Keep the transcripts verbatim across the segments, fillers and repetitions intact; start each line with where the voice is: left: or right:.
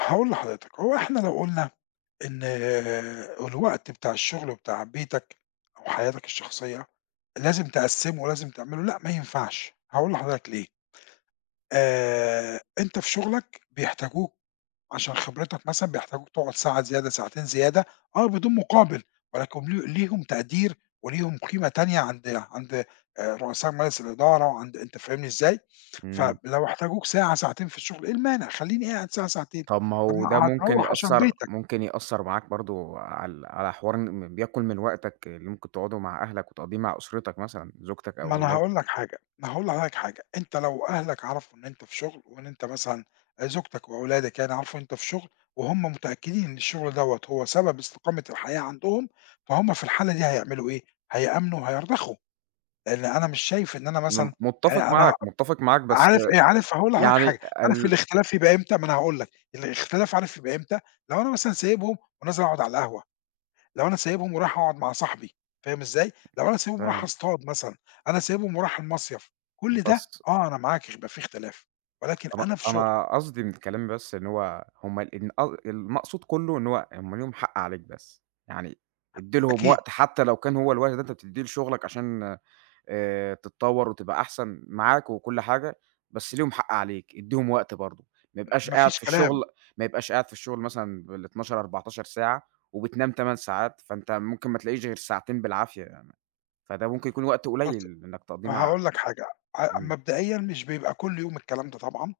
left: هاقول لحضرتك، هو إحنا لو قُلنا إن الوقت بتاع الشُّغل وبتاع بيتك وحياتك الشخصية، لازم تقسمُه ولازم تعملُه لأ، ما ينفعش هاقول لحضرتك ليه آآ أنت في شُغلك بيحتاجوك عشان خبرتك مثلًا، بيحتاجوك تقعُد ساعة زيادة ساعتين زيادة آه، بدون مُقابل، ولكن ل ليهم تقدير وليهم قيمة تانية عند عند آآ رؤساء مجلس الإدارة وعند أنت فاهمني إزاي؟
right: إمم.
left: فب لو احتاجوك ساعة ساعتين في الشُّغل إيه المانع، خلِّيني قاعد ساعة ساعتين،
right: طَب ما
left: طب
right: هو
left: ما
right: ده ممكن
left: هتروّّح عشان
right: يأثّر
left: بيتك.
right: ممكن يأثّر معاك برضه على على حوار إن ما بياكُل من وقتك اللي ممكن تقعُده مع أهلك وتقضيّه مع أُسرتك مثلًا، زوجتك أو
left: ما أنا هاقول
right: أولادك.
left: لك حاجة، ما هاقول لحضرتك حاجة، أنت لو أهلك عرفوا إن أنت في شُغل، وإن أنت مثلًا زوجتك وأولادك يعني عرفوا إن أنت في شُغل، وهُم متأكدين إن الشُّغل دَوّة هو سبب استقامة الحياة عندهم، فهُم في الحالة دي هيعملوا إيه، هيأمنوا وهيرضخوا، لإن أنا مش شايف إن أنا
right: أنا م
left: مثلًا
right: مُتفق
left: يعني
right: معاك،
left: أنا
right: مُتفق معاك بس
left: عارف آآ، عارف هاقول لحضرتك
right: يعني
left: حاجة، عارف
right: ال
left: الاختلاف يبقى إمتى ما أنا هاقول لك، الإختلاف عارف يبقى إمتى، لو أنا مثلًا سايبهم ونازل اقعُد على القهوة، لو أنا سايبهم ورايح اقعُد مع صاحبي فاهم إزاي؟ لو أنا
right: [unintelligible]
left: سايبهم ورايح
right: فهم
left: اصطاد مثلًا، أنا سايبهم ورايح المصيف، كُلّ ده
right: بس
left: آه، أنا معاك هيبقى في إختلاف، ولكن
right: أنا
left: أنا في شُغل.
right: أنا قصدي من كلامي بس إن هو هُم ال أ المقصود كُلّه إن هو هُم ليهم حق عليك بس، يعني ادّي لهم
left: أكيد.
right: وقت حتى لو كان هو الوقت اللي أنت بتدّيه لشُّغلك عشان آآ تتطوّر وتبقى أحسن، معاك وكُلّ حاجة، بس ليهم حق عليك، ادّيهم وقت برضه، ما
left: م
right: يبقاش
left: ما
right: قاعد
left: فيش
right: في
left: كلام.
right: الشُّغل ما يبقاش قاعد في الشُّغل مثلًا بالاتناشر، اربعتاشر ساعة، وبتنام تَمَان ساعات، فأنت ممكن ما تلاقيش غير ساعتين بالعافية، يعني فده ممكن يكون وقت
left: بُص
right: قليل إنّك تقضيه مع
left: هاقول لك حاجة، أ
right: إمم.
left: مبدئيًا مش بيبقى كُلّ يوم الكلام ده طبعًا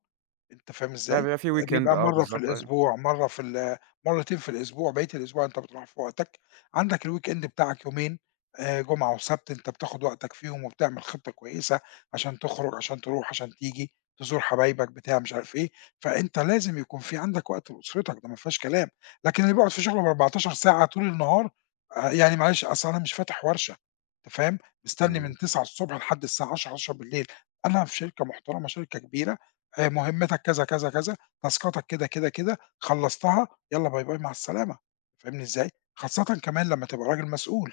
left: أنت فاهم إزاي؟
right: فبيبقى في
left: آآ
right: Weekend
left: بيبقى
right: آه
left: مَرّة في
right: بالضبط، أيوه.
left: الأسبوع، مَرّة في ال مرتين في الأسبوع، بقيت الأسبوع أنت بتروح في وقتك، عندك الWeekend بتاعك يومين، آآ جمعة وسَبت أنت بتاخد وقتك فيهم، وبتعمل خطة كويسة عشان تخرُج، عشان تروح، عشان تيجي، تزور حبايبك بتاع مش عارف إيه، فأنت لازم يكون في عندك وقت لأسرتك ده ما فيهاش كلام، لكن اللي بيقعد في شُغله باربعتاشر ساعة طول النهار، آآ يعني معلش أصل أنا مش فاتح ورشة أنت فاهم؟ مستني من
right: إمم.
left: تسعة الصبح لحد الساعة عشرة، حداشر بالليل أنا في شركة محترمة شركة كبيرة، آآ مُهمتك كذا، كذا، كذا تاسكاتك كده، كده، كده خلّصتها يالّا باي باي مع السلامة فاهمني إزاي؟ خاصةً كمان لمّا تبقى راجل مسؤول،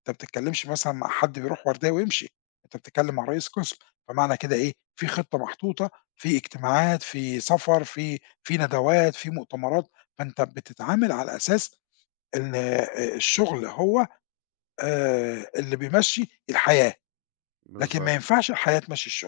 left: أنت ما بتتكلمش مثلًا مع حد بيرُوح وردية ويمشي، أنت بتتكلم مع رئيس قسم، فمعنى كده إيه، في خطة محطوطة، في إجتماعات، في سفر في في ندوات، في مؤتمرات، فأنت بتتعامل على أساس إن آآ الشُّغل هو آآ اللي بيمشّي الحياة، لكن ما
right: بالضبط.
left: ينفعش الحياة تمشّي الشُّغل.